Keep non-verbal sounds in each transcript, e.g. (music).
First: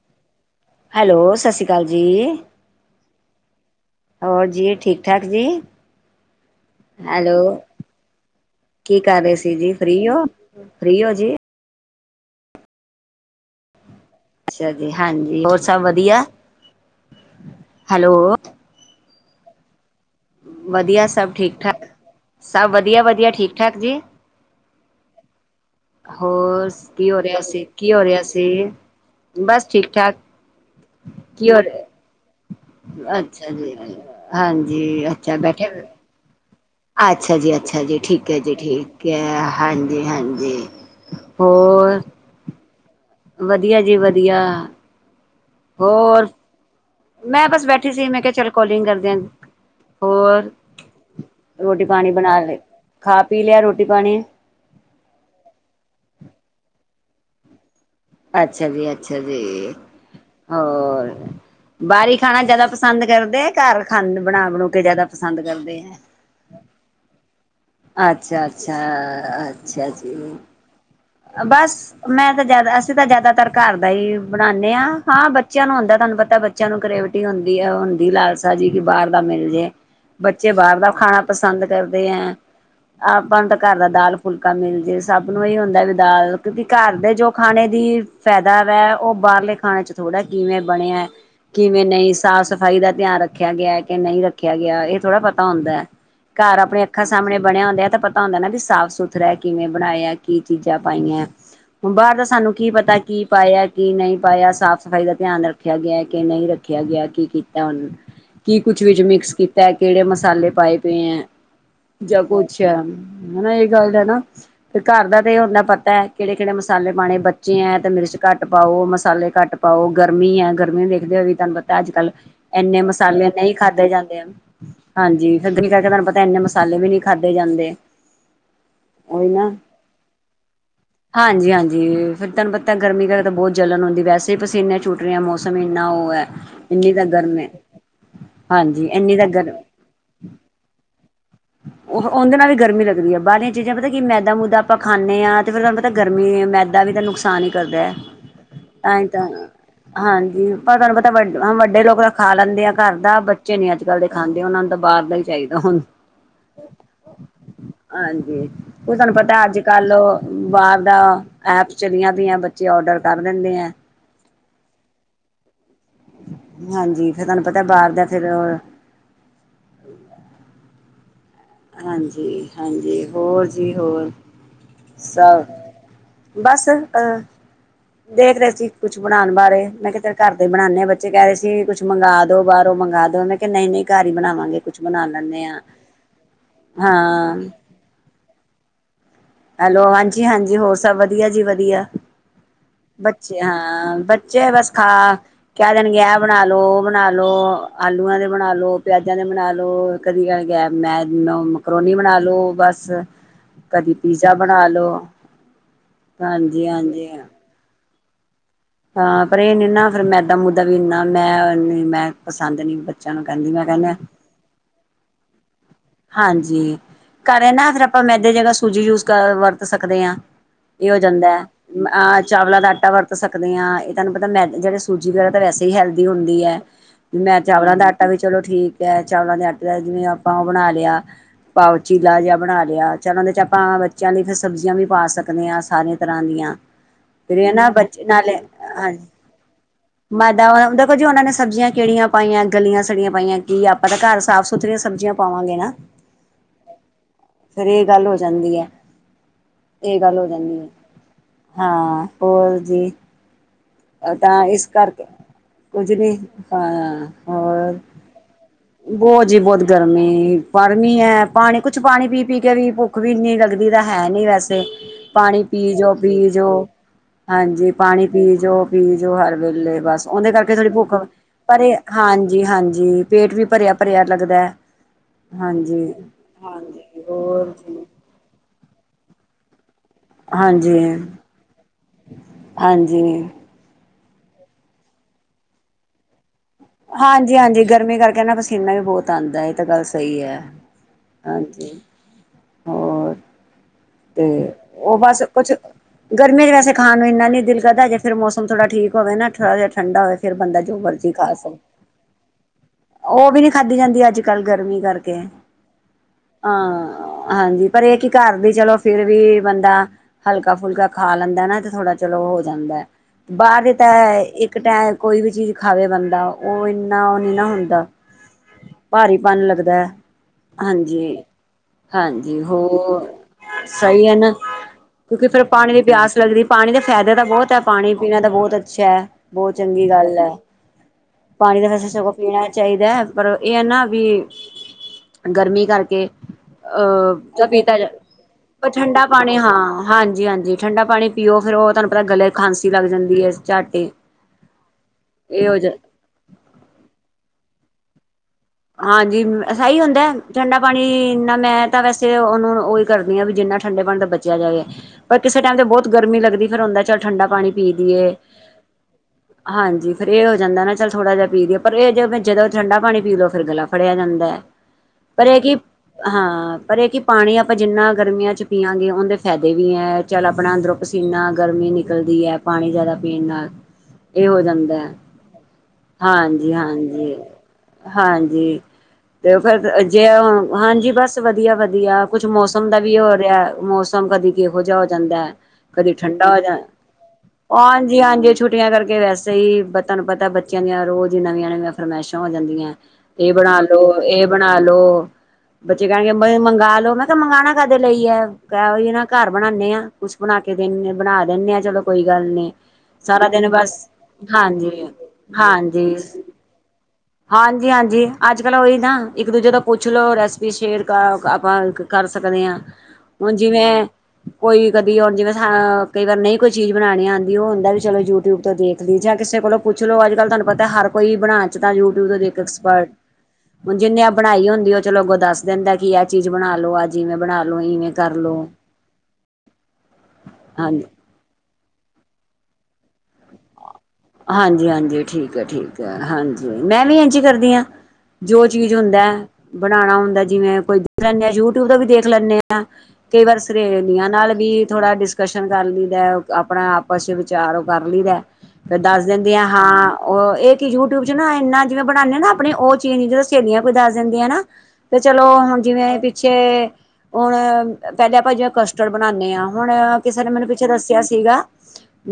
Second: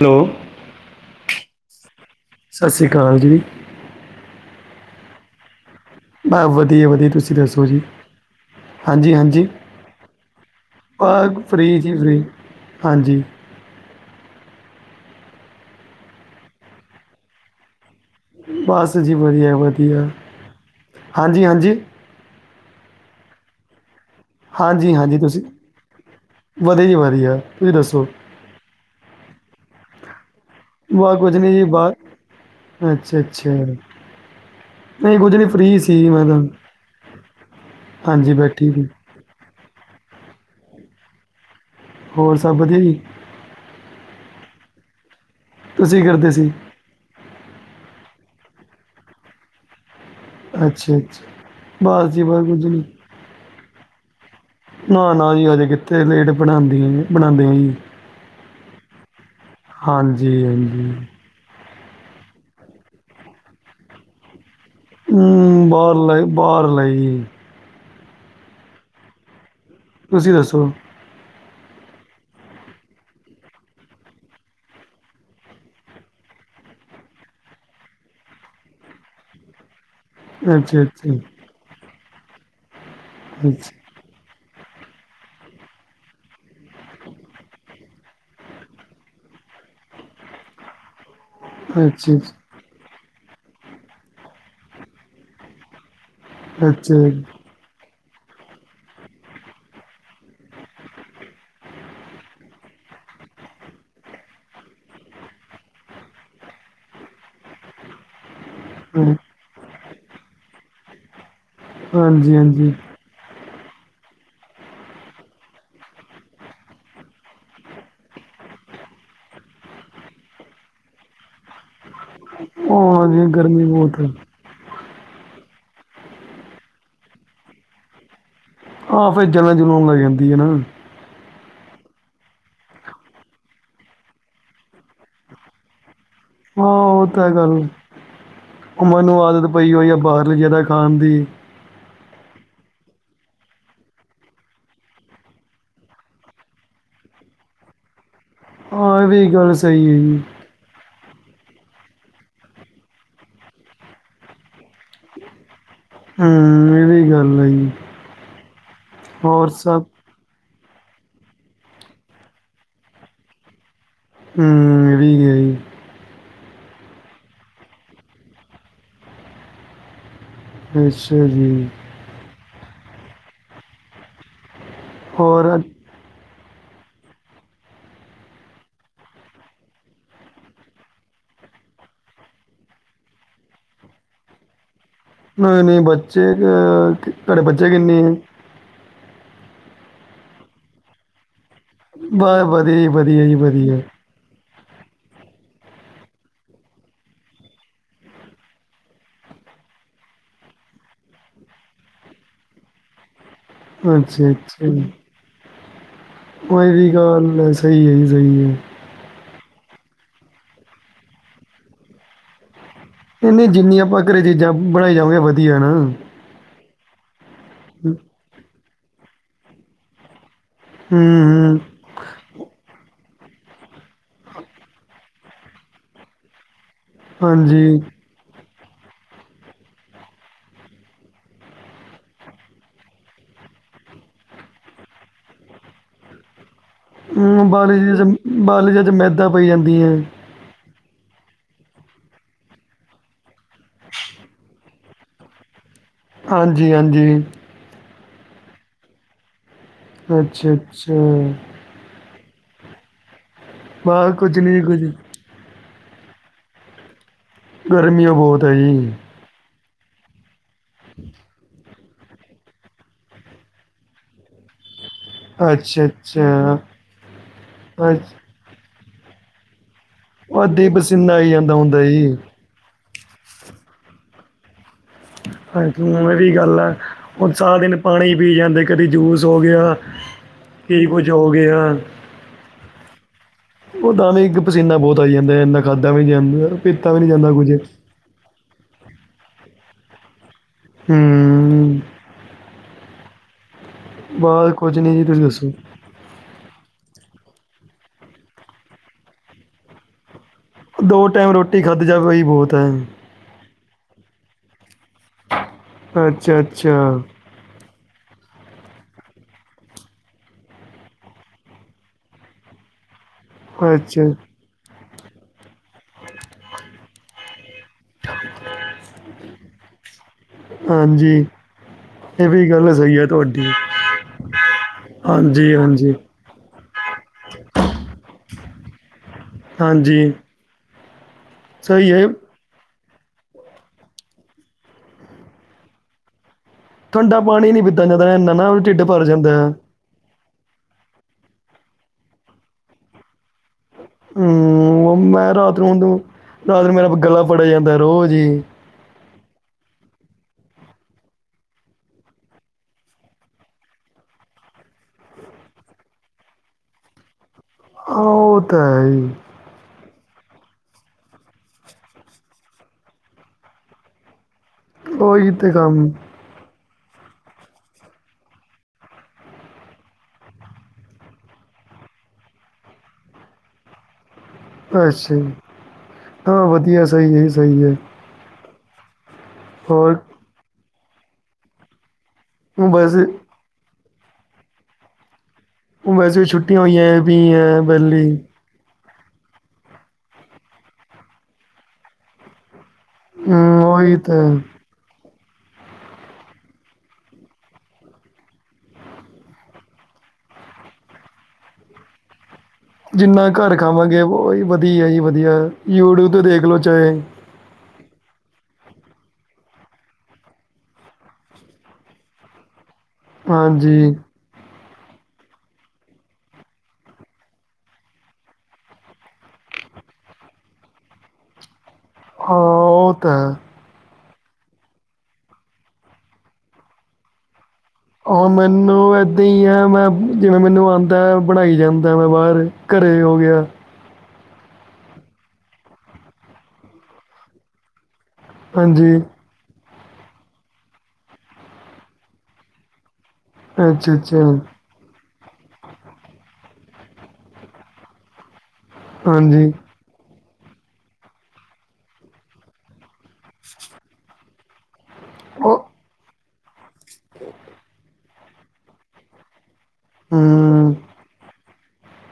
Hello! Hello, ਸਤਿ ਸ਼੍ਰੀ ਅਕਾਲ ਜੀ। ਸਤਿ ਸ਼੍ਰੀ ਅਕਾਲ ਜੀ। ਹੋਰ ਜੀ, ਠੀਕ ਠਾਕ ਜੀ? ਬਾ ਵਧੀਆ-ਵਧੀਆ ਤੁਸੀਂ ਹੈਲੋ ਦੱਸੋ ਜੀ। ਕੀ ਹਾਂਜੀ ਕਰ ਰਹੇ ਹਾਂਜੀ ਸੀ ਜੀ, ਫ੍ਰੀ ਹੋ, ਫ੍ਰੀ ਹੋ ਜੀ। ਫਰੀ ਜੀ, ਫ੍ਰਰੀ ਹਾਂਜੀ। ਅੱਛਾ ਜੀ! ਹਾਂਜੀ ਹੋਰ ਸਭ ਵਧੀਆ, ਹੈਲੋ! ਬਸ ਜੀ ਵਧੀਆ - ਵਧੀਆ। ਵਧੀਆ ਸਭ ਹਾਂਜੀ ਹਾਂਜੀ ਠੀਕ-ਠਾਕ, ਸਭ ਵਧੀਆ- ਵਧੀਆ ਠੀਕ-ਠਾਕ ਜੀ। ਹਾਂਜੀ-ਹਾਂਜੀ ਤੁਸੀਂ! ਹੋਰ ਵਧੀਆ ਜੀ ਕੀ ਹੋ ਵਧੀਆ ਰਿਹਾ ਸੀ, ਤੁਸੀਂ ਕੀ ਹੋ ਦੱਸੋ ਰਿਹਾ ਸੀ, ਬਸ ਠੀਕ-ਠਾਕ। ਬਾ ਕੁਝ ਨਹੀਂ ਜੀ ਬਾ ਅੱਛਾ ਅੱਛਾ-ਅੱਛਾ ਜੀ ਹਾਂਜੀ ਨਹੀਂ ਕੁਝ ਅੱਛਾ ਨੀ, ਬੈਠੇ ਫ੍ਰਰੀ ਸੀ ਮੈਂ ਤਾਂ। ਅੱਛਾ ਜੀ, ਅੱਛਾ ਜੀ, ਠੀਕ ਹਾਂਜੀ ਹੈ ਜੀ ਬੈਠੀ ਸੀ ਠੀਕ। ਕ ਏ ਹਾਂਜੀ -ਹਾਂਜੀ ਹੋਰ ਹੋਰ ਸਭ ਵਧੀਆ ਜੀ। ਵਧੀਆ ਜੀ ਵਧੀਆ। ਤੁਸੀਂ ਕੀ ਹੋਰ ਕਰਦੇ ਸੀ ਮੈਂ ਬਸ ਬੈਠੀ ਸੀ, ਮੈਂ ਕਿਹਾ ਚੱਲ ਕੋਲਿੰਗ ਕਰਦੀ ਆ। ਹੋਰ ਅੱਛਾ, ਅੱਛਾ ਰੋਟੀ ਪਾਣੀ ਬਸ ਜੀ, ਬਣਾ ਬਸ ਲ ਕੁਝ ਨੀ। ਖਾ ਪੀ ਲਿਆ ਰੋਟੀ ਪਾਨੀ? ਨਾ, ਨਾ ਜੀ ਹਜੇ ਕਿੱਥੇ, ਲੇਟ ਬਣਾਦੀਆਂ ਬਣਾਂਦੇ ਜੀ। ਅੱਛਾ ਜੀ, ਅੱਛਾ ਜੀ ਹਾਂਜੀ ਹਾਂਜੀ ਹੋਰ! ਬਾਹਰੀ ਖਾਣਾ ਜਿਆਦਾ ਪਸੰਦ ਕਰਦੇ, ਘਰ ਖਾਂਦੇ ਬਣਾ ਬਨੂੰ ਬਾਹਰਲਾ, ਬਾਹਰਲਾਈ। ਅੱਛਾ-ਅੱਛਾ, ਅੱਛਾ ਤੁਸੀਂ ਜੀ, ਦੱਸੋ? ਬਾਸ ਮੈਂ ਤਾਂ ਜਿਆਦਾ ਅਸੀਂ ਤਾਂ ਜਿਆਦਾਤਰ ਘਰ ਦਾ ਹੀ ਬਣਾਨੇਆ, ਹਾਂ ਬੱਚਿਆਂ ਨੂੰ ਹੁੰਦਾ ਤੁਹਾਨੂੰ ਪਤਾ ਬੱਚਿਆਂ ਨੂੰ ਗ੍ਰੇਵਿਟੀ ਹੁੰਦੀ ਆ, ਹੁੰਦੀ ਲਾਲਸਾ ਜੀ ਕਿ ਬਾਰ ਦਾ ਮਿਲ ਜੇ। ਬੱਚੇ ਬਾਰ ਅੱਛਾ, ਦਾ ਅੱਛਾ, ਖਾਣਾ ਪਸੰਦ ਕਰਦੇ ਐ, ਆਪਾਂ ਨੂੰ ਤਾਂ ਘਰ ਅੱਛਾ, ਦਾ ਦਾਲ, ਫੁਲਕਾ ਮਿਲ ਜੇ ਸਬ ਨੂੰ ਇਹੀ ਹੁੰਦਾ ਵੀ ਦਾਲ, ਕਿਉਂਕਿ ਘਰ ਦੇ ਜੋ ਖਾਣੇ ਦੀ ਫਾਇਦਾ ਵਾ, ਓ ਬਾਰਲੇ ਖਾਣੇ 'ਚ ਥੋੜ੍ਹਾ ਕਿਵੇਂ ਬਣਿਆ। ਕਿਵੇਂ ਨਈ, ਅੱਛਾ, ਸਾਫ਼-ਸਫ਼ਾਈ ਦਾ ਧਿਆਨ ਰੱਖਿਆ ਗਿਆ ਕਿ ਨਈ ਰੱਖਿਆ ਗਿਆ ਐ ਥੋੜ੍ਹਾ ਪਤਾ ਹੁੰਦਾ ਆ ਘਰ ਅਪਨੇ ਅੱਖਾਂ ਅੱਛਾ। ਸਾਹਮਣੇ ਬਣਿਆ ਹੁੰਦਾ ਆ ਤਾਂ ਪਤਾ ਹੁੰਦਾ ਨਾ ਵੀ ਸਾਫ਼-ਸੁਥਰਾ ਕਿਵੇਂ ਬਣਾਇਆ ਆ ਕੀ ਚੀਜ਼। ਚੀਜਾ ਪਾਈਆਂ ਹੁਣ ਬਾਰ ਦਾ ਸਾਨੂੰ ਕੀ ਪਤਾ ਕੀ ਪਾਇਆ ਕੀ ਨਈ ਪਾਇਆ ਸਾਫ਼-ਸਫ਼ਾਈ ਦਾ ਧਿਆਨ ਰੱਖਿਆ ਗਿਆ ਕਿ ਨਈ ਰੱਖਿਆ ਗਿਆ ਕੀ ਕੀਤਾ ਹੁਨ ਕੀ ਕੁਛ ਵਿਚ ਹਾਂ, ਮਿਕਸ ਕੀਤਾ ਕੇਹੜੇ ਮਸਾਲੇ ਪਾਏ ਪਏ ਐ ਜਾਂ ਕੁਛ ਹਾਂਜੀ-ਹਾਂਜੀ, ਹੂੰ ਹਨਾ ਏਹ ਗੱਲ ਦਾ ਨਾ ਤੇ ਘਰ ਦਾ ਏ ਹੁੰਦਾ ਪਤਾ ਕੇਹੜੇ-ਕੇਹੜੇ ਮਸਾਲੇ ਪਾਨੇ ਬੱਚੇ ਐ ਤੇ ਮਿਰਚ ਘੱਟ ਪਾਓ ਮਸਾਲੇ ਘੱਟ ਪਾਓ ਗਰਮੀ ਆ ਗਰਮੀ ਦੇਖਦੇ ਹੋਏ ਵੀ ਤੁਹਾਨੂੰ ਪਤਾ ਅੱਜ-ਕੱਲ ਇੰਨੇ ਉਹ ਹਾਂਜੀ ਮਸਾਲੇ ਨਈ ਗਰਮੀ ਖਾਧੇ ਬਹੁਤ ਹੈ। ਜਾਂਦੇ ਹਨ। ਹਾਂਜੀ ਫੇਰ (unintelligible) ਕਰਕੇ ਤੁਹਾਨੂੰ ਪਤਾ ਇੰਨੇ ਮਸਾਲੇ ਵੀ ਨੀ ਖਾਧੇ ਜਾਂਦੇ। ਹਾਂ ਫੇਰ ਜਲਨ-ਜੁਲਨ ਹੋਣ ਲੱਗ ਜਾਂਦੀ ਐ ਨਾ। ਹਾਂਜੀ-ਹਾਂਜੀ ਫੇਰ ਤਾਨੂੰ ਪਤਾ ਗਰਮੀ ਕਰਕੇ ਬੋਤ ਜਲਣ ਹੁੰਦੀ ਵੈਸੇ ਵੀ ਪਸੀਨਾ ਛੁਟ ਰਹੇ ਐ ਮੌਸਮ ਐਨਾ ਓ ਐ। ਹਾਂ ਓ ਤਾਂ ਐ ਗੱਲ ਓ ਹਾਂਜੀ ਮੈਨੂੰ ਇੰਨੀ ਤਾਂ ਆਦਤ ਗਰਮ ਪਈ ਹੋਈ ਆ ਬਾਰਲੀ ਜ਼ਿਆਦਾ ਖਾਣ ਦੀ। ਓ ਉਦੇ ਨਾਲ ਵੀ ਗਰਮੀ ਲੱਗਦੀ ਐ ਬਾਹਰਲੀਆਂ ਚੀਜ਼ਾਂ ਪਤਾ ਕੀ ਮੈਦਾ-ਮੂਦਾ ਆਪਾਂ ਖਾਨੇ ਆ ਤੇ ਫੇਰ ਤੁਹਾਨੂੰ ਪਤਾ ਗਰਮੀ ਮੈਦਾ ਵੀ ਤਾਂ ਨੁਕਸਾਨ ਈ ਕਰਦਾ ਐ। ਹਾਂ, ਤਾਂਹੀ ਇਹ ਤਾਂ ਵੀ ਹੈ ਗੱਲ ਸਹੀ ਹੈ ਜੀ। ਹਾਂਜੀ। ਪਰ ਤਾਨੂੰ ਪਤਾ ਵੱ ਵੱਡੇ ਲੋਕ ਤਾਂ ਖਾ ਲੈਂਦੇ ਆ ਘਰ ਦਾ ਬੱਚੇ ਨੀ ਅੱਜ-ਕੱਲ ਦੇ ਖਾਂਦੇ ਉਨਾਂ ਨੂੰ ਤਾਂ ਬਾਰ ਦਾ ਈ ਚਾਈਦਾ ਹੁਣ ਹੂੰ, ਇਹ ਵੀ ਗੱਲ ਹੈ ਜੀ। ਹਾਂਜੀ, ਓ ਤੁਹਾਨੂੰ ਪਤਾ ਹੋਰ ਅੱਜ ਸਭ ਓ ਬਾਰ ਦਾ ਐਪਸ ਚਲੀ ਆ ਪਈ ਆ ਬੱਚੇ ਔਡਰ ਕਰ ਦਿੰਦੇ ਐ। ਹੂੰ ਏਹ ਵੀ ਹੈਗਾ। ਹਾਂਜੀ ਫੇਰ ਤੁਹਾਨੂੰ ਪਤਾ ਬਾਰ ਦਾ ਫੇਰ ਅੱਛਾ ਜੀ। ਹਾਂਜੀ-ਹਾਂਜੀ ਹੋਰ ਜੀ ਹੋਰ ਸਬ ਹੋਰ ਬਸ ਅ ਦੇਖ ਰਹੇ ਸੀ ਕੁਛ ਬਣਾਨ ਬਾਰੇ ਮੈਂ ਕਿਹਾ ਚੱਲ ਘਰ ਦੇ ਈ ਬਣਾਨੇ ਆ ਬੱਚੇ ਕਹਿ ਰਹੇ ਸੀ ਕੁਛ ਮੰਗਾ ਦੋ ਬਾਰੋਂ ਮੰਗਾ ਦੋ ਮੈਂ ਕੇਹਾ ਨਈ-ਨਈ ਘਰ ਈ ਬਣਾਵਾਂਗੇ ਕੁਛ ਬਣਾ ਲੋ। ਨਈ-ਨਈ ਬੱਚੇ ਤੇ ਥਾਡੇ ਬੱਚੇ ਕਿੰਨੇ ਆ? ਹੈਲੋ, ਹਾਂਜੀ-ਹਾਂਜੀ ਹੋਰ ਸਭ ਵਧੀਆ ਜੀ ਵਧੀਆ। ਬਸ ਵਧੀਆ ਜੀ ਵਧੀਆ ਜੀ ਬੱਚੇ ਵਧੀਆ। ਹਾਂ ਬੱਚੇ ਬਸ ਖਾ ਕਹਿ ਦੇਣਗੇ ਐਹ ਬਣਾ ਲੋ, ਓ ਬਣਾ ਲੋ, ਆਲੂਆਂ ਦੇ ਬਣਾ ਲੋ, ਪਿਆਜਾਂ ਦੇ ਬਣਾ ਲੋ ਕਦੀ ਕਹਿਣ ਗੇ ਐ ਮੈਂਨੂੰ‌ ਮਕਰੋਨੀ ਬਣਾ ਲਓ ਬਸ ਕਦੀ ਪੀਜ਼ਾ ਬਣਾ ਅੱਛਾ-ਅੱਛਾ ਲੋ ਹਾਂਜੀ ਕੋਈ ਵੀ ਹਾਂਜੀ ਗੱਲ ਸਹੀ ਐ ਜੀ ਸਹੀ ਐ। ਹਾਂ ਪਰ ਏਹ ਨੀ ਨਾ ਅਗਰ ਮੈਦਾ-ਮੂਦਾ ਵੀ ਇੰਨਾ ਮੈਂ ਮੈਂ ਪਸੰਦ ਨੀ ਬੱਚ ਏ ਨੀ ਜਿੰਨੀਆਂ ਆਪਾਂ ਘਰੇ ਚੀਜ਼ਾਂ ਬਣਾਈ ਜਾਵਾਗੇ ਵਧੀਆ ਨਾ। ਹਾਂਜੀ, ਘਰੇ ਨਾ ਫੇਰ ਆਪਾਂ ਮੈਦੇ ਦੀ ਜਗ੍ਹਾ ਸੂਜੀ ਯੂਜ ਕਰ ਵਰਤ ਸਕਦੇ ਆ। ਏ ਹੋ ਜਾਂਦੈ ਹੂੰ-ਹੂੰ ਅ ਆ ਚਾਵਲਾਂ ਦਾ ਆਟਾ ਵਰਤ ਸਕਦੇ ਆ, ਤਾਨੂੰ ਪਤਾ ਮੈਦਾ ਜਿਹੜੇ ਸੂ ਜਗਾ ਤਾਂ ਵੈਸੇ ਵੀ ਹੈਲਦੀ ਹੁੰਦੀ ਐ। ਮੈਂ ਚਾਵਲਾਂ ਹਾਂਜੀ ਦਾ ਆਟਾ ਵੀ ਚਲੋ ਠੀਕ ਐ ਚਾਵਲਾਂ ਦੇ ਆਟੇ ਦਾ ਜਿਵੇਂ ਆਪਾਂ ਓ ਬਣਾ ਲਿਆ ਪਾਓ ਚੀਲਾ ਜਿਹਾ ਬਣਾ ਲਿਆ ਚਲ ਉਦੇ 'ਚ ਆਪਾਂ ਬੱਚਿਆਂ ਲਈ ਫਿਰ ਸਬਜ਼ੀਆਂ ਵੀ ਪਾ ਸਕਦੇ ਆ ਸਾਰੀ ਤਰ੍ਹਾਂ ਦੀਆਂ। ਫੇਰ ਹੂੰ ਏ ਨਾ ਬਾਹਰਲੀ ਚੀਜ਼ ਬੱਚੇ ਨਾਲੇ ਬਾਹਰਲੀ ਚੀਜ਼ਾਂ 'ਚ ਹਾਂਜੀ ਮੈਦਾ ਪਈ ਜਾਂਦੀ ਹੈ। ਮੈਦਾ ਅ ਦੇਖੋ ਜੀ ਉਨਾਂ ਨੇ ਸਬਜ਼ੀਆਂ ਕਿਹੜੀਆਂ ਪਾਈਆਂ, ਗਲੀਆਂ-ਸੜੀਆਂ ਪਾਈਆਂ, ਕੀ ਆਪਾਂ ਤਾਂ ਘਰ ਸਾਫ਼-ਸੁਥਰੀਆਂ ਸਬਜ਼ੀਆਂ ਪਾਵਾਂਗੇ ਨਾ! ਹਾਂਜੀ ਹਾਂਜੀ। ਫੇਰ ਇਹ ਗੱਲ ਹੋ ਜਾਂਦੀ ਐ, ਇਹ ਗੱਲ ਹੋ ਜਾਂਦੀ ਐ। ਅੱਛਾ-ਅੱਛਾ ਹਾਂ ਹੋਰ ਜੀ, ਓ ਬਸ ਕੁਝ ਤਾਂ ਨਹੀਂ ਇਸ ਕੁਝ ਕਰਕੇ ਕੁਝ ਨੀ ਆ ਹੋਰ ਗਰਮੀ ਓ ਬਹੁਤ ਹੈ ਜੀ ਬੋਤ ਜੀ ਬਹੁਤ ਗਰਮੀ ਪਰ ਨੀ ਐ ਪਾਣੀ ਕੁਛ ਪਾਣੀ ਪੀ-ਪੀ ਕੇ ਵੀ, ਭੁੱਖ ਵੀ ਇੰਨੀ ਲੱਗਦੀ ਤਾਂ ਹੈ ਨੀ ਵੈਸੇ। ਪਾਣੀ ਪੀ ਜੌ, ਪੀ ਜੌ! ਅੱਛਾ-ਅੱਛਾ ਹਾਂਜੀ, ਅੱ ਪਾਣੀ ਪੀ ਜੌ, ਪੀ ਜੌ ਹਰ ਵੇਲੇ, ਬਸ ਉਹਦੇ ਕਰਕੇ ਅੱਧੀ ਥੋੜ੍ਹੀ ਭੁੱਖ ਪਸੀਨਾ ਆਈ ਜਾਂਦਾ ਪਰ ਹੁੰਦਾ ਜੀ। ਏ--ਹਾਂਜੀ-ਹਾਂਜੀ, ਪੇਟ ਵੀ ਭਰਿਆ-ਭਰਿਆ ਲੱਗਦਾ। ਹਾਂਜੀ ਹੁ, ਇਹ ਵੀ ਗੱਲ ਆ! ਹਾਂਜੀ ਉਹ ਹੋਰ ਸਾਰ ਦਿਨ ਪਾਣੀ ਪੀ ਜਾਂਦੇ, ਕਦੇ ਜੂਸ ਹੋ ਗਿਆ ਹਾਂਜੀ, ਕੀ ਕੁਝ ਹੋ ਗਿਆ ਹਾਂਜੀ। ਉਹਦਾ ਨਾ ਇੱਕ ਪਸੀਨਾ ਬਹੁਤ ਆਈ ਜਾਂਦਾ, ਇੰਨਾ ਖਾਧਾ ਵੀ ਨੀਂ ਜਾਂਦਾ। ਪੀਤਾ ਵੀ ਨਹੀਂ ਜਾਂਦਾ ਕੁਝ ਹਾਂਜੀ-ਹਾਂਜੀ, ਗਰਮੀ ਕਰਕੇ ਨਾ, ਪਸੀਨਾ ਵੀ ਬਹੁਤ ਆਉਂਦਾ ਐ, ਇਹ ਤਾਂ ਗੱਲ ਸਹੀ ਐ। ਹਮ। ਹਾਂਜੀ, ਹੋਰ, ਤੇ ਬਾਹਰ ਕੁਝ ਨਹੀਂ ਉਹ ਜੀ ਬਸ ਤੁਸੀਂ ਕੁਛ ਦੱਸੋ ਗਰਮੀਆਂ 'ਚ ਵੈਸੇ ਖਾਣ ਨੂੰ ਇੰਨਾ ਨੀ ਦਿਲ ਕਰਦਾ। ਜੇ ਫੇਰ ਮੌਸਮ ਥੋੜਾ ਠੀਕ ਹੋਵੇ ਨਾ, ਥੋੜਾ ਜਿਹਾ ਠੰਢਾ ਹੋਵੇ, ਫਿਰ ਬੰਦਾ ਜੋ ਦੋ ਮਰਜ਼ੀ ਟਾਈਮ ਰੋਟੀ ਖਾਧੀ ਜਾਵੇ ਓਹੀ ਬਹੁਤ ਐ। ਓ ਵੀ ਨੀ ਖਾਧੀ ਜਾਂਦੀ, ਅੱਜ-ਕੱਲ੍ਹ ਗਰਮੀ ਕਰਕੇ। ਅੱਛਾ ਹਾਂ। ਅੱਛਾ ਹਾਂਜੀ! ਪਰ, ਇਹ ਏ ਕਿ ਘਰ ਦੀ ਚਲੋ‌ ਫਿਰ ਵੀ ਬੰਦਾ ਹਲਕਾ-ਫੁਲਕਾ ਖਾ ਲੈਂਦਾ ਨਾ, ਤੇ ਥੋੜਾ ਚਲੋ ਹੋ ਜਾਂਦਾ। ਬਾਹਰ ਵੀ ਤਾਂ ਅੱਛਾ ਇੱਕ ਟੈਮ ਕੋਈ ਵੀ ਚੀਜ਼ ਖਾਵੇ ਬੰਦਾ, ਉਹ ਇੰਨਾ ਉਹ ਨਹੀਂ ਨਾ ਹੁੰਦਾ। ਭਾਰੀਪਨ ਲੱਗਦਾ ਐ। ਹਾਂਜੀ, ਇਹ ਹਾਂਜੀ, ਵੀ ਗੱਲ ਸਹੀ ਹੈ ਹੋਰ? ਤੁਹਾਡੀ ਸਹੀ ਐ ਨਾ, ਕਿਉਂਕਿ ਫੇਰ ਹਾਂਜੀ ਪਾਣੀ ਦੀ ਹਾਂਜੀ ਪਿਆਸ ਲੱਗਦੀ ਪਾਣੀ ਦੇ ਫ਼ਾਇਦੇ ਤਾਂ ਬਹੁਤ ਐ, ਪਾਣੀ ਪੀਣਾ ਤਾਂ ਬਹੁਤ ਅੱਛਾ ਐ, ਬਹੁਤ ਚੰਗੀ ਹਾਂਜੀ ਗੱਲ ਐ। ਪਾਣੀ ਤਾਂ ਵੈਸੇ ਸਹੀ ਹੈ ਸਗੋਂ ਪੀਣਾ ਚਾਹੀਦਾ ਐ। ਪਰ ਇਹ ਐ ਨਾ ਵੀ, ਗਰਮੀ ਕਰਕੇ ਅ ਠੰਡਾ ਤਾਂ ਪਾਣੀ ਪਿਤਾ ਜਾ (unintelligible) ਠੰਡਾ ਜਾਂਦਾ ਪਾਣੀ, ਹੈ ਹਾਂ! ਹਾਂਜੀ-ਹਾਂਜੀ, ਠੰਡਾ ਪਾਣੀ ਪੀਓ, ਫੇਰ ਉਹ ਤੁਹਾਨੂੰ ਪਤਾ, ਗਲੇ ਖਾਂਸੀ ਲੱਗ ਜਾਂਦੀ ਐ। ਹਮ! ਮੈਂ ਹੋ ਰਾਤ ਜਾ ਨੂੰ, ਰਾਤ ਨੂੰ ਮੇਰਾ ਗਲਾ ਫੜਿਆ ਜਾਂਦਾ ਐ, ਰੋਜ਼ ਈ। ਹਾਂਜੀ। ਸਹੀ ਹੁੰਦਾ ਐ। ਠੰਡਾ ਪਾਣੀ ਨਾ, ਮੈਂ ਤਾਂ ਵੈਸੇ ਉਹਨੂੰ ਓ ਈ ਕਰਦੀ ਆ ਵੀ, ਜਿੰਨਾ ਠੰਡੇ ਪਾਣੀ ਤੋਂ ਬਚਿਆ ਜਾਵੇ, ਪਰ ਕਿਸੇ ਟਾਈਮ 'ਤੇ ਬਹੁਤ ਗਰਮੀ ਲੱਗਦੀ, ਫੇਰ ਹੁੰਦਾ ਚਲ, ਠੰਡਾ ਪਾਣੀ ਪੀ ਆਹ ਲਿਏ। ਉਹ ਤਾਂ ਹੈ ਹੀ ਹਾਂਜੀ। ਫੇਰ ਇਹ ਹੋ ਜਾਂਦਾ ਨਾ, ਚੱਲ ਥੋੜ੍ਹਾ ਜਿਹਾ ਪੀ ਲਿਏ। ਪਰ ਇਹ ਜੇ, ਜਦੋਂ ਠੰਡਾ ਪਾਣੀ ਪੀ ਲੋ ਫੇਰ ਗਲਾ ਫੜਿਆ ਜਾਂਦਾ ਐ, ਪਰ ਉਹੀ ਇਹ ਤੇ ਕਿ ਕੰਮ ਹਾਂ! ਪਰ ਇਹ ਕਿ ਪਾਣੀ ਆਪਾਂ ਜਿੰਨਾ ਗਰਮੀਆਂ ਚ ਪੀਆਗੇ, ਉਹਦੇ ਫਾਇਦੇ ਵੀ ਐ, ਚੱਲ, ਆਪਣਾ ਅੰਦਰੋਂ ਪਸੀਨਾ, ਗਰਮੀ ਨਿਕਲਦੀ ਐ ਪਾਣੀ ਜਾਦਾ ਪੀਣ ਨਾਲ, ਇਹੋ ਜਾਂਦਾ। ਅੱਛਾ ਜੀ, ਹਾਂਜੀ, ਹਾਂਜੀ। ਏ ਈ, ਏ ਈ। ਹਾਂਜੀ। ਤੇ ਓ ਫੇਰ ਜੇ ਹਾਂਜੀ। ਬਸ ਵਧੀਆ- ਵਧੀਆ। ਕੁਛ ਮੌਸਮ ਦਾ ਬਸ ਵੀ ਹੋ ਰਿਹਾ ਐ, ਮੌਸਮ ਕਦੀ ਕਿਹੋ ਜਿਹਾ ਹੋ ਜਾਂਦਾ ਐ। ਕਦੀ ਵੈਸੇ ਵੀ ਠੰਡਾ ਹੋ ਜਾ ਛੁੱਟੀਆਂ ਹੋਈਆਂ ਵੀ ਹੈ ਵਿਹਲੀ ਹਾਂਜੀ-ਹਾਂਜੀ ਛੁੱਟੀਆਂ ਕਰਕੇ, ਵੈਸੇ ਈ ਬ--ਤੁਹਾਨੂੰ ਪਤਾ, ਬੱਚਿਆਂ ਦੀਆਂ ਰੋਜ਼ ਹੀ ਨਵੀਆਂ-ਨਵੀਆਂ ਫਰਮਾਇਸ਼ਾਂ ਹੋ ਜਾਂਦੀਆਂ ਐ। ਏ ਬਣਾ ਹੂੰ ਲੋ, ਉਹੀ ਤਾਂ ਏ ਬਣਾ ਹੈ। ਲੋੋ। ਬੱਚੇ ਕਹਿਣਗੇ ਮਾ ਏ ਮੰਗ ਲੋ! ਮੈਂ ਕਿਹਾ ਮੰਗਾਨਾ ਕਾਦੇ ਲਈ ਐ, ਕਹਿਓ ਇਹੋ ਹੀ ਨਾ, ਘਰ ਬਣਾਣੇ ਆ। ਕੁਛ ਬਣਾ ਕੇ ਦਿੰਣੇ, ਬਣਾ ਦਿੰਣੇ ਆ ਚਲੋ, ਕੋਈ ਗੱਲ ਨੀ। ਸਾਰਾ ਜਿੰਨਾ ਦਿਨ ਘਰ ਬਸ ਖਾਵਾਂਗੇ। ਉਹ ਹਾਂਜੀ ਵਧੀਆ ਜੀ, ਵਧੀਆ ਐ। ਯੂਟਿਊਬ ਤੋਂ ਦੇਖ ਲਓ, ਚਾਹੇ। ਹਾਂਜੀ-ਹਾਂਜੀ ਅੱਜ-ਕੱਲ ਉਹੀ ਨਾ ਇੱਕ ਦੂਜੇ ਤੋਂ ਪੁੱਛ ਲਓ। ਰੈਸਪੀ ਸ਼ੇਅਰ ਆਪਾਂ ਕਰ ਸਕਦੇ ਆ। ਹੁਣ ਜਿਵੇਂ ਹਾਂਜੀ ਕੋਈ, ਕਦੀ ਹੁਣ ਜਿਵੇਂ ਕਈ ਵਾਰ ਨਹੀਂ, ਕੋਈ ਚੀਜ਼ ਬਣਾਣੀ ਆਉਂਦੀ। ਉਹ ਹੁੰਦਾ ਵੀ ਚਲੋ ਯੂਟਿਊਬ ਤੋਂ ਦੇਖ ਜਾ ਕਿਸੇ ਕੋਲੋਂ ਪੁੱਛ ਲੋੋ ਅੱਜ-ਕੱਲ ਤੁਹਾਨੂੰ ਪਤਾ, ਹਰ ਕੋਈ ਬਣਾਣ ਚ ਦਾ ਯੂਟਿਊਬ ਦੇ ਹਾਂ ਐਕਸਪਰਟ ਉਹ ਤਾਂ ਹੈ। ਹੁਣ ਜਿੰਨੇ ਆਪ ਬਣਾਈ ਹੁੰਦੀ। ਓ ਚਲੋ ਅੱਗੋਂ ਦੱਸ ਦਿੰਦਾ ਕਿ ਆ, ਚੀਜ਼ ਬਣਾ ਲੋ। ਅੱਜ ਜਵੇਂ ਬਣਾ ਲੋ, ਇਵੇਂ ਕਰ ਹੁਣ ਲਓ ਮੈਨੂੰ ਏਦਾਂ ਈ ਐ ਮੈਂ ਜਿਵੇਂ, ਮੈਨੂੰ ਹਾਂਜੀ ਆਉਂਦਾ ਐ। ਪੜ੍ਹਾਈ ਜਾਂਦਾ ਬਾਹਰ ਘਰੇ ਹੋ ਗਿਆ। ਹਾਂਜੀ-ਹਾਂਜੀ ਠੀਕ ਐ ਠੀਕ ਐ। ਹਾਂਜੀ, ਮੈਂ ਵੀ ਇੰਝੀ ਕਰਦੀ ਆ। ਜੋ ਚੀਜ਼ ਹਾਂਜੀ ਹੁੰਦਾ ਬਣਾਉਣਾ ਹੁੰਦਾ ਜਿਵੇਂ ਕੋਈ ਯੂਟਿਊਬ ਤੋਂ ਵੀ ਦੇਖ ਲੈਂਣੇ ਆ। ਕਈ ਵਾਰ ਅੱਛਾ ਸਹੇਲੀਆਂ ਅੱਛਾ ਨਾਲ ਵੀ ਥੋੜਾ ਡਿਸਕਸ਼ਨ ਕਰ ਲਈਦਾ ਆਪਣਾ ਆਪਸ 'ਚ ਵਿਚਾਰ ਕਰ ਲਈਦਾ। ਫਿਰ ਦੱਸ ਦਿੰਦੀ ਹਾਂਜੀ ਹਾਂ। ਉਹ, ਇਹ ਕਿ ਯੂਟਿਊਬ ਚ ਨਾ ਇਨਾ ਜਿਵੇਂ ਬਣਾਣੇ ਨਾ ਆਪਣੇ ਉਹ ਚੀਜ਼ ਜਦੋਂ ਸਹੇਲੀਆਂ ਕੋਈ ਦੱਸ ਦਿੰਦੀਆਂ ਐ ਨਾ। ਤੇ ਚਲੋ ਉਹ ਹੁਣ ਜਿਵੇਂ ਪਿੱਛੇ ਹੁਣ ਪਹਿਲੇ ਆਪਾਂ ਜਿਵੇਂ ਕਸਟਰਡ ਬਣਾਣੇ ਆ। ਹੁਣ, ਕਿਸੇ ਨੇ ਮੈਨੂੰ ਪਿੱਛੇ ਹੂੰ ਦੱਸਿਆ ਸੀਗਾ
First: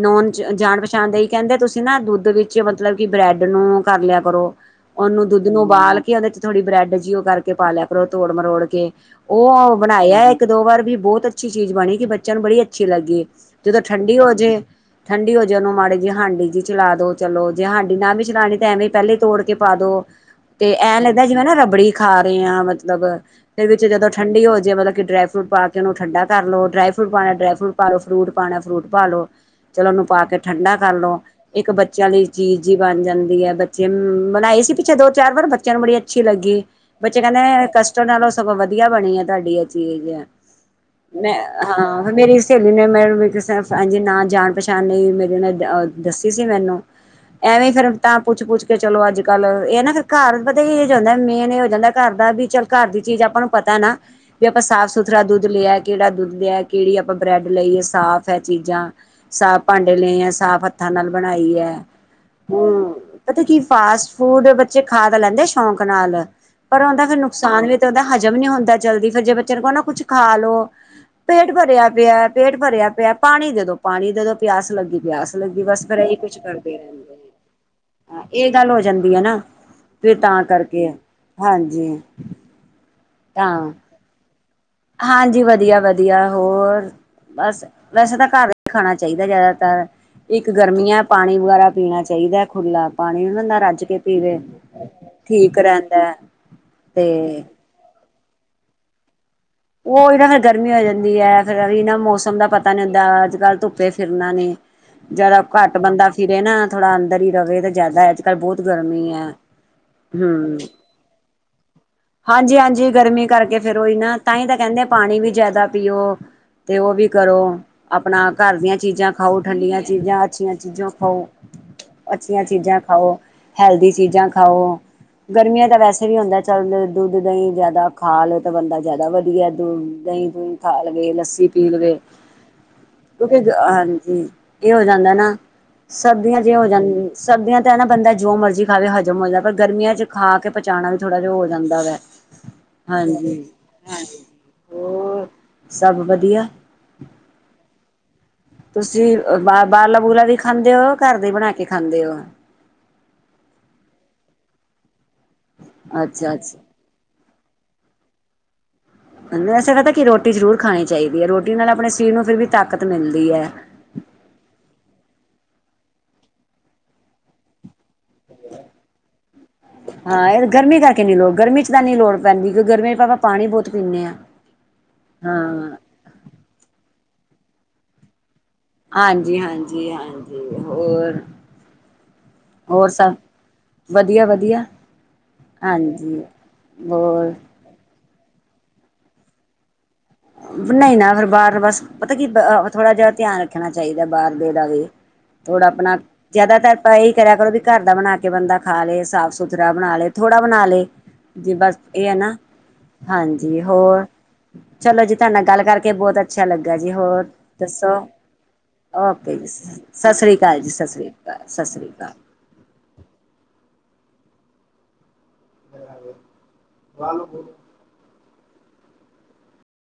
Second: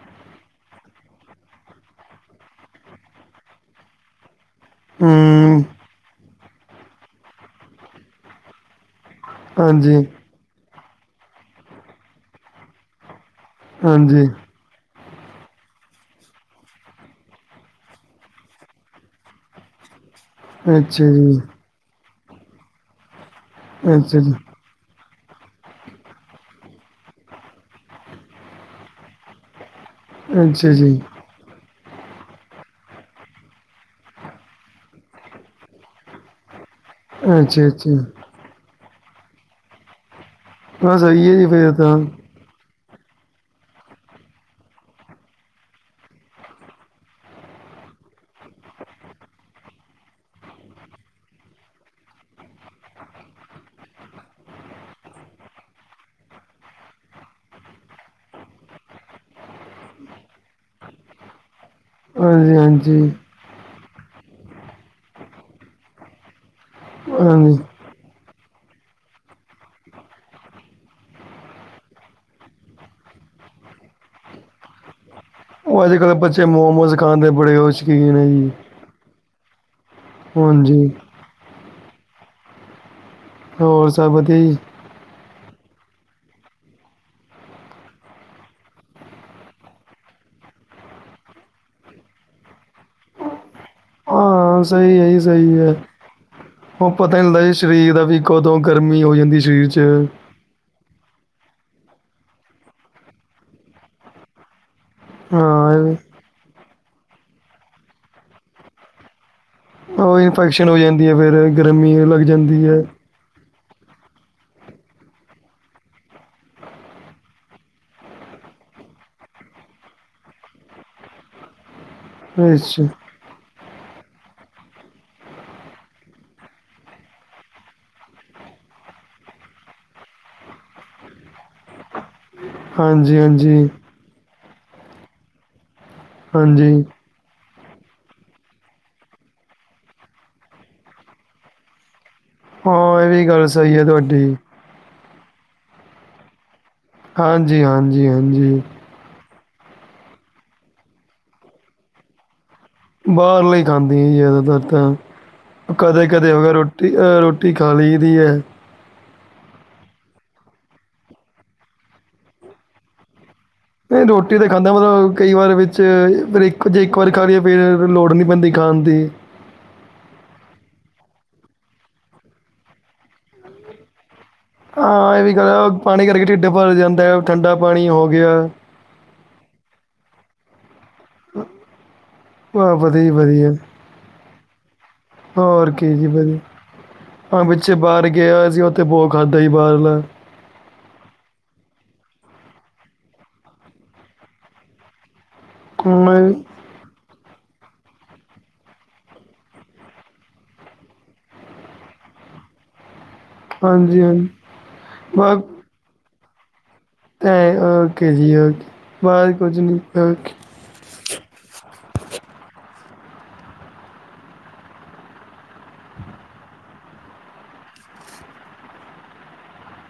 ਨੋਨ ਜਾਣ-ਪਛਾਣ ਦਾ ਕਹਿੰਦੇ ਤੁਸੀਂ ਨਾ ਦੁੱਧ ਵਿੱਚ ਮਤਲਬ ਕਿ ਬ੍ਰੈਡ ਨੂੰ ਕਰ ਲਿਆ ਕਰੋ ਉਹਨੂੰ ਦੁੱਧ ਦੁੱਧ ਨੂੰ ਹੂੰ ਉਬਾਲ ਕੇ ਉਹਦੇ ਚ ਥੋੜੀ ਬ੍ਰੈਡ ਜਿਹੀ ਉਹ ਕਰਕੇ ਪਾ ਲਿਆ ਕਰੋ ਤੋੜ ਮਰੋੜ ਕੇ ਉਹ ਹਾਂਜੀ ਬਣਾਇਆ ਇੱਕ ਦੋ ਵਾਰ ਵੀ ਬਹੁਤ ਅੱਛੀ ਚੀਜ਼ ਬਣੀ ਕਿ ਬੱਚਿਆਂ ਨੂੰ ਬੜੀ ਅੱਛੀ ਲੱਗੀ ਜਦੋਂ ਠੰਡੀ ਹਾਂਜੀ ਹੋ ਜੇ ਠੰਡੀ ਹੋਈ ਜੇ ਉਹਨੂੰ ਮਾੜੀ ਜੇ ਹਾਂਡੀ ਜੀ ਚਲਾ ਦੋ ਚਲੋ ਜੇ ਹਾਂਡੀ ਨਾ ਵੀ ਚਲਾਉਣੀ ਤਾਂ ਐਵੇਂ ਪਹਿਲੇ ਹੀ ਤੋੜ ਕੇ ਪਾ ਦੋ ਤੇ ਐਂ ਅੱਛਾ ਲੱਗਦਾ ਜੀ ਜਿਵੇਂ ਨਾ ਰਬੜੀ ਖਾ ਰਹੇ ਹਾਂ ਮਤਲਬ ਤੇ ਵਿੱਚ ਜਦੋਂ ਅੱਛਾ ਜੀ ਠੰਡੀ ਹੋ ਜੇ ਮਤਲਬ ਕਿ ਡਰਾਈ ਫਰੂਟ ਪਾ ਕੇ ਉਹਨੂੰ ਠੰਡਾ ਕਰ ਲੋ ਡਰਾਈ ਫਰੂਟ ਪਾਉਣਾ ਡਰਾ ਫਰੂਟ ਪਾ ਲੋ ਫਰੂਟ ਪਾਣਾ ਫੂਟ ਪਾ ਲੋ ਚਲੋ ਉਹਨੂੰ ਪਾ ਕੇ ਅੱਛਾ ਠੰਡਾ ਕਰ ਜੀ ਲੋ ਇੱਕ ਬੱਚਿਆਂ ਲਈ ਚੀਜ਼ ਹੀ ਬਣ ਜਾਂਦੀ ਹੈ ਬੱਚੇ ਬਣਾਏ ਸੀ ਪਿੱਛੇ ਦੋ ਚਾਰ ਵਾਰ ਬੱਚਿਆਂ ਨੂੰ ਬੜੀ ਅੱਛੀ ਲੱਗੀ ਬੱਚੇ ਕਹਿੰਦੇ ਅੱਛਾ ਅੱਛਾ ਕਸ਼ਟੋ ਨਾਲੋਂ ਸਗੋਂ ਵਧੀਆ ਬਣੀ ਆ ਤੁਹਾਡੀ ਇਹ ਚੀਜ਼ ਬਸ ਸਹੀ ਮੈਂ ਹੈ ਜੀ ਫਿਰ ਤਾਂ ਹਾਂ ਮੇਰੀ ਸਹੇਲੀ ਨੇ ਮੈ ਕਿਸ ਨਾ ਜਾਣ ਪਛਾਣ ਨਹੀਂ ਮੇਰੇ ਨਾਲ ਦੱਸੀ ਸੀ ਮੈਨੂੰ ਐਵੇਂ ਫਿਰ ਤਾਂ ਪੁੱਛ ਪੁੱਛ ਕੇ ਚਲੋ ਅੱਜ ਕੱਲ ਇਹ ਨਾ ਫਿਰ ਘਰ ਵਧੀ ਜਾਂਦਾ ਮੇਨ ਇਹ ਹੋ ਜਾਂਦਾ ਘਰ ਦਾ ਵੀ ਚੱਲ ਘਰ ਦੀ ਚੀਜ਼ ਆਪਾਂ ਨੂੰ ਪਤਾ ਨਾ ਵੀ ਆਪਾਂ ਸਾਫ਼ ਸੁਥਰਾ ਦੁੱਧ ਲਿਆ ਕਿਹੜਾ ਦੁੱਧ ਲਿਆ ਕਿਹੜੀ ਆਪਾਂ ਬ੍ਰੈਡ ਲਈਏ ਸਾਫ਼ ਹੈ ਚੀਜ਼ਾਂ ਸਾਫ਼ ਭਾਂਡੇ ਲਏ ਹੈ ਸਾਫ਼ ਹੱਥਾਂ ਨਾਲ ਬਣਾਈ ਹੈ। ਹਾਂਜੀ ਹਾਂਜੀ ਹੂੰ, ਪਤਾ ਕੀ ਫਾਸਟ ਫੂਡ ਬੱਚੇ ਖਾ ਤਾਂ ਲੈਂਦੇ ਆ ਸ਼ੌਕ ਨਾਲ ਪਰ ਉਹਦਾ ਫਿਰ ਹਾਂਜੀ ਨੁਕਸਾਨ ਵੀ ਤੇ ਉਹਦਾ ਹਜ਼ਮ ਨੀ ਹੁੰਦਾ ਜਲਦੀ ਫਿਰ ਜੇ ਬੱਚੇ ਨੂੰ ਕਹੋ ਨਾ ਕੁਛ ਖਾ ਲੋ ਪੇਟ ਭਰਿਆ ਪਿਆ ਪੇਟ ਭਰਿਆ ਪਿਆ ਪਾਣੀ ਦੇ ਦੋ ਪਾਣੀ ਦੇ ਦੋ ਪਿਆਸ ਲੱਗੀ ਪਿਆਸ ਭੁੱਖ ਲੱਗੀ ਉਹ ਸੀ ਅੱਜ ਫਿਰ ਕੱਲ੍ਹ ਇਹੀ ਕੁਛ ਬੱਚੇ ਕਰਦੇ ਮੋਮੋਸ ਰਹਿੰਦੇ ਖਾਣ ਦੇ ਬੜੇ ਉਹ ਸ਼ੌਕੀਨ ਹੈ ਜੀ ਇਹ ਗੱਲ ਹੋ ਜਾਂਦੀ ਹੈ ਨਾ ਤੇ ਤਾਂ ਹਾਂਜੀ ਕਰਕੇ ਹਾਂਜੀ ਤਾਂ ਹੋਰ ਸਭ ਵਧੀਆ ਜੀ ਹਾਂਜੀ ਵਧੀਆ ਵਧੀਆ ਹੋਰ ਬਸ ਵੈਸੇ ਤਾਂ ਘਰ ਹੀ ਖਾਣਾ ਚਾਹੀਦਾ ਜ਼ਿਆਦਾਤਰ ਇੱਕ ਗਰਮੀਆਂ ਪਾਣੀ ਵਗੈਰਾ ਪੀਣਾ ਚਾਹੀਦਾ ਖੁੱਲਾ ਪਾਣੀ ਨੂੰ ਰੱਜ ਕੇ ਪੀਵੇ ਹਾਂ ਸਹੀ ਹੈ ਹੀ ਠੀਕ ਸਹੀ ਹੈ ਰਹਿੰਦਾ ਉਹ ਪਤਾ ਹੁੰਦਾ ਤੇ ਇਸ਼ਕ ਸਰੀਰ ਦਾ ਵੀ ਕਦੋਂ ਗਰਮੀ ਹੋ ਜਾਂਦੀ ਸਰੀਰ ਚ ਉਹ (unintelligible) ਗਰਮੀ ਹੋ ਜਾਂਦੀ ਐ, ਫੇਰ ਏਹੀ ਨਾ ਮੌਸਮ ਦਾ ਪਤਾ ਨੀ ਹੁੰਦਾ, ਅੱਜ-ਕੱਲ ਧੁੱਪੇ ਫਿਰਨਾ ਨੇ ਜਿਆਦਾ ਘੱਟ ਹਾਂ ਬੰਦਾ ਫਿਰੇ ਨਾ ਥੋੜਾ ਅੰਦਰ ਹੀ ਰਵੇ ਤਾਂ ਜ਼ਿਆਦਾ, ਅੱਜ-ਕੱਲ ਬਹੁਤ ਗਰਮੀ ਆ। ਉਹ ਹੂਂ, ਇਨਫੈਕਸ਼ਨ ਹੋ ਜਾਂਦੀ ਹੈ ਫਿਰ ਗਰਮੀ ਲੱਗ ਜਾਂਦੀ ਹੈ ਹਾਂਜੀ-ਹਾਂਜੀ ਗਰਮੀ ਕਰਕੇ ਫੇਰ ਓਹੀ ਨਾ। ਤਾਂਹੀ ਤਾਂ ਕੈਹੰਦੇ ਪਾਣੀ ਵੀ ਜ਼ਿਆਦਾ ਪੀਓ, ਤੇ ਓਹ ਵੀ ਕਰੋ। ਆਪਣਾ ਘਰ ਦੀਆਂ ਚੀਜ਼ਾਂ ਖਾਓ, ਠੰਡੀਆਂ ਚੀਜ਼ਾਂ ਅੱਛੀਆਂ ਚੀਜ਼ਾਂ ਖਾਓ। ਅੱਛੀਆਂ ਚੀਜ਼ਾਂ ਅੱਛਾ ਖਾਓ, ਹੈਲਦੀ ਚੀਜ਼ਾਂ ਖਾਓ। ਗਰਮੀਆਂ ਤਾਂ ਵੈਸੇ ਵੀ ਹੁੰਦਾ ਚੱਲ ਦੁੱਧ ਦਂਹੀ ਜ਼ਿਆਦਾ ਖਾ ਲਓ ਤਾਂ ਬੰਦਾ ਜ਼ਿਆਦਾ ਵਧੀਆ ਦ ਦਹੀਂ ਦੂਹੀਂ ਖਾ ਲਵੇ ਲੱਸੀ ਪੀ ਲਵੇ। ਹਾਂਜੀ ਕਿਉਂਕਿ ਹਾਂਜੀ ਹਾਂਜੀ ਏਹ ਹੋ ਜਾਂਦਾ ਨਾ, ਸਰਦੀਆਂ ਚ ਏ ਹੋ ਹਾਂਜੀ ਜਾਂਦੀ। ਸਰਦੀਆਂ ਤਾਂ ਨਾ ਬੰਦਾ ਜੋ ਮਰਜ਼ੀ ਖਾਵੇ ਹਜ਼ਮ ਹੋਂਦੈ, ਪਰ ਗਰਮੀਆਂ ਚ ਖਾ ਕੇ ਪਚਾਣਾ ਵੀ ਥੋੜਾ ਜੇਹਾ ਹੋ ਜਾਂਦਾ ਵਾ। ਹਾਂ ਐ ਵੀ ਗੱਲ ਸਈ ਐ ਤੁਹਾਡੀ। ਹੋ, ਸਭ ਵਧੀਆ। ਹਾਂਜੀ-ਹਾਂਜੀ-ਹਾਂਜੀ। ਤੁਸੀਂ ਬ ਬਾਰਲਾ ਬੂਰਲਾ ਵੀ ਖਾਂਦੇ ਹੋ ਘਰ ਦੀ ਬਣਾ ਕੇ ਖਾਂਦੇ ਓ। ਬਾਹਰਲੇ ਖਾਂਦੀ ਸੀ ਜ਼ਿਆਦਾਤਰ ਤਾਂ, ਕਦੇ-ਕਦੇ ਅੱਛਾ ਹੋ ਗਯਾ ਅੱਛਾ ਰੋ ਅ ਰੋਟੀ ਖਾ ਲਈ ਦੀ ਐ। ਐਸਾ ਕਰਦਾ ਕਿ ਰੋਟੀ ਜ਼ਰੂਰ ਖਾਣੀ ਚਾਈਦੀ ਐ ਰੋਟੀ ਨਾਲ ਆਪਣੇ ਸਰੀਰ ਨੂੰ ਫਿਰ ਵੀ ਤਾਕਤ ਮਿਲਦੀ ਐ। ਨਈ ਰੋਟੀ ਤੇ ਖਾਂਦਾ ਵਾਂ, ਕਈ ਵਾਰ ਵਿੱਚ ਫਿਰ ਇੱਕ ਜੇ ਇੱਕ ਵਾਰ ਖਾ ਲਈਏ ਫੇਰ ਲੋੜ ਨੀ ਪੈਂਦੀ ਖਾਣ ਦੀ। ਹਾਂ ਏਹ ਗਰਮੀ ਕਰਕੇ ਨੀ ਲੋੜ ਗਰਮੀ ਚ ਤਾਂ ਨੀ ਲੋੜ ਪੈਂਦੀ, ਕਿਉਂਕ ਗਰਮੀ ਚ ਆਪਾਂ ਪਾਣੀ ਬਹੁਤ ਪੀਂਣੇ ਆਂ। ਹਾਂ ਏਹ ਵੀ ਕਰ ਪਾਣੀ ਕਰਕੇ ਢਿੱਡ ਭਰ ਜਾਂਦੈ, ਠੰਡਾ ਪਾਣੀ ਹੋ ਗਿਆ। ਹਾਂਜੀ-ਹਾਂਜੀ-ਹਾਂਜੀ ਹੋਰ ਵਾਹ ਹੋਰ ਵਧੀਆ ਜੀ ਸਭ ਵਧੀਆ ਵਦੀਆ-ਵਦੀਆ। ਹੋਰ ਕੀ ਜੀ ਹਾਂਜੀ ਵਧੀਆ। ਹੋਰ। ਹਾਂ ਪਿੱਛੇ ਬਾਰ ਗਿਆ ਸੀ ਓੱਥੇ ਬੋ ਖਾਦਾ ਸੀ ਬਾਹਰਲਾ। ਨਈ ਨਾ ਫੇਰ ਬਾਰ ਬਸ ਪਤਾ ਕੀ ਅ ਥੋੜਾ ਜੇਹਾ ਧਿਆਨ ਰੱਖਣਾ ਚਾਈਦੈ ਬਾਹਰ ਦੇ ਦਾ ਵੀ। ਥੋੜਾ ਆਪਣਾ ਹਾਂ ਜ਼ਿਆਦਾਤਰ। ਆਪ ਏਹੀ ਕਰਿਆ ਕਰੋ ਵੀ ਘਰ ਦਾ ਬਣਾ ਕੇ ਬੰਦਾ ਖਾ ਲਏ ਸਾਫ਼ ਸੁਥਰਾ ਬਣਾ ਲਏ, ਥੋੜਾ ਬਣਾ ਲਏ। ਜੀ ਬਸ ਏ ਐ ਨਾ, ਹਾਂਜੀ ਹੋਰ। ਹਾਂਜੀ-ਹਾਂਜੀ ਚਲੋ ਜੀ ਤੁਹਾਡੇ ਬਸ ਨਾਲ ਗੱਲ ਕਰਕੇ ਬਹੁਤ ਅ ਅੱਛਾ ਲੱਗਯਾ ਜੀ, ਹੋਰ ਐ ਦੱਸੋ ਓਕੇ ਜੀ ਓਕੇ ਓਕੇ ਬਸ ਜੀ ਕੁਝ ਨਹੀਂ ਸਸ ਓਕੇ। ਸ੍ਰੀ ਭਾਜੀ ਸਸ ਸ੍ਰੀ ਕਾਲ, ਸਸ ਸ੍ਰੀ ਕਾਲ। ਵਾਲਵ ਖੋਲੋਂ।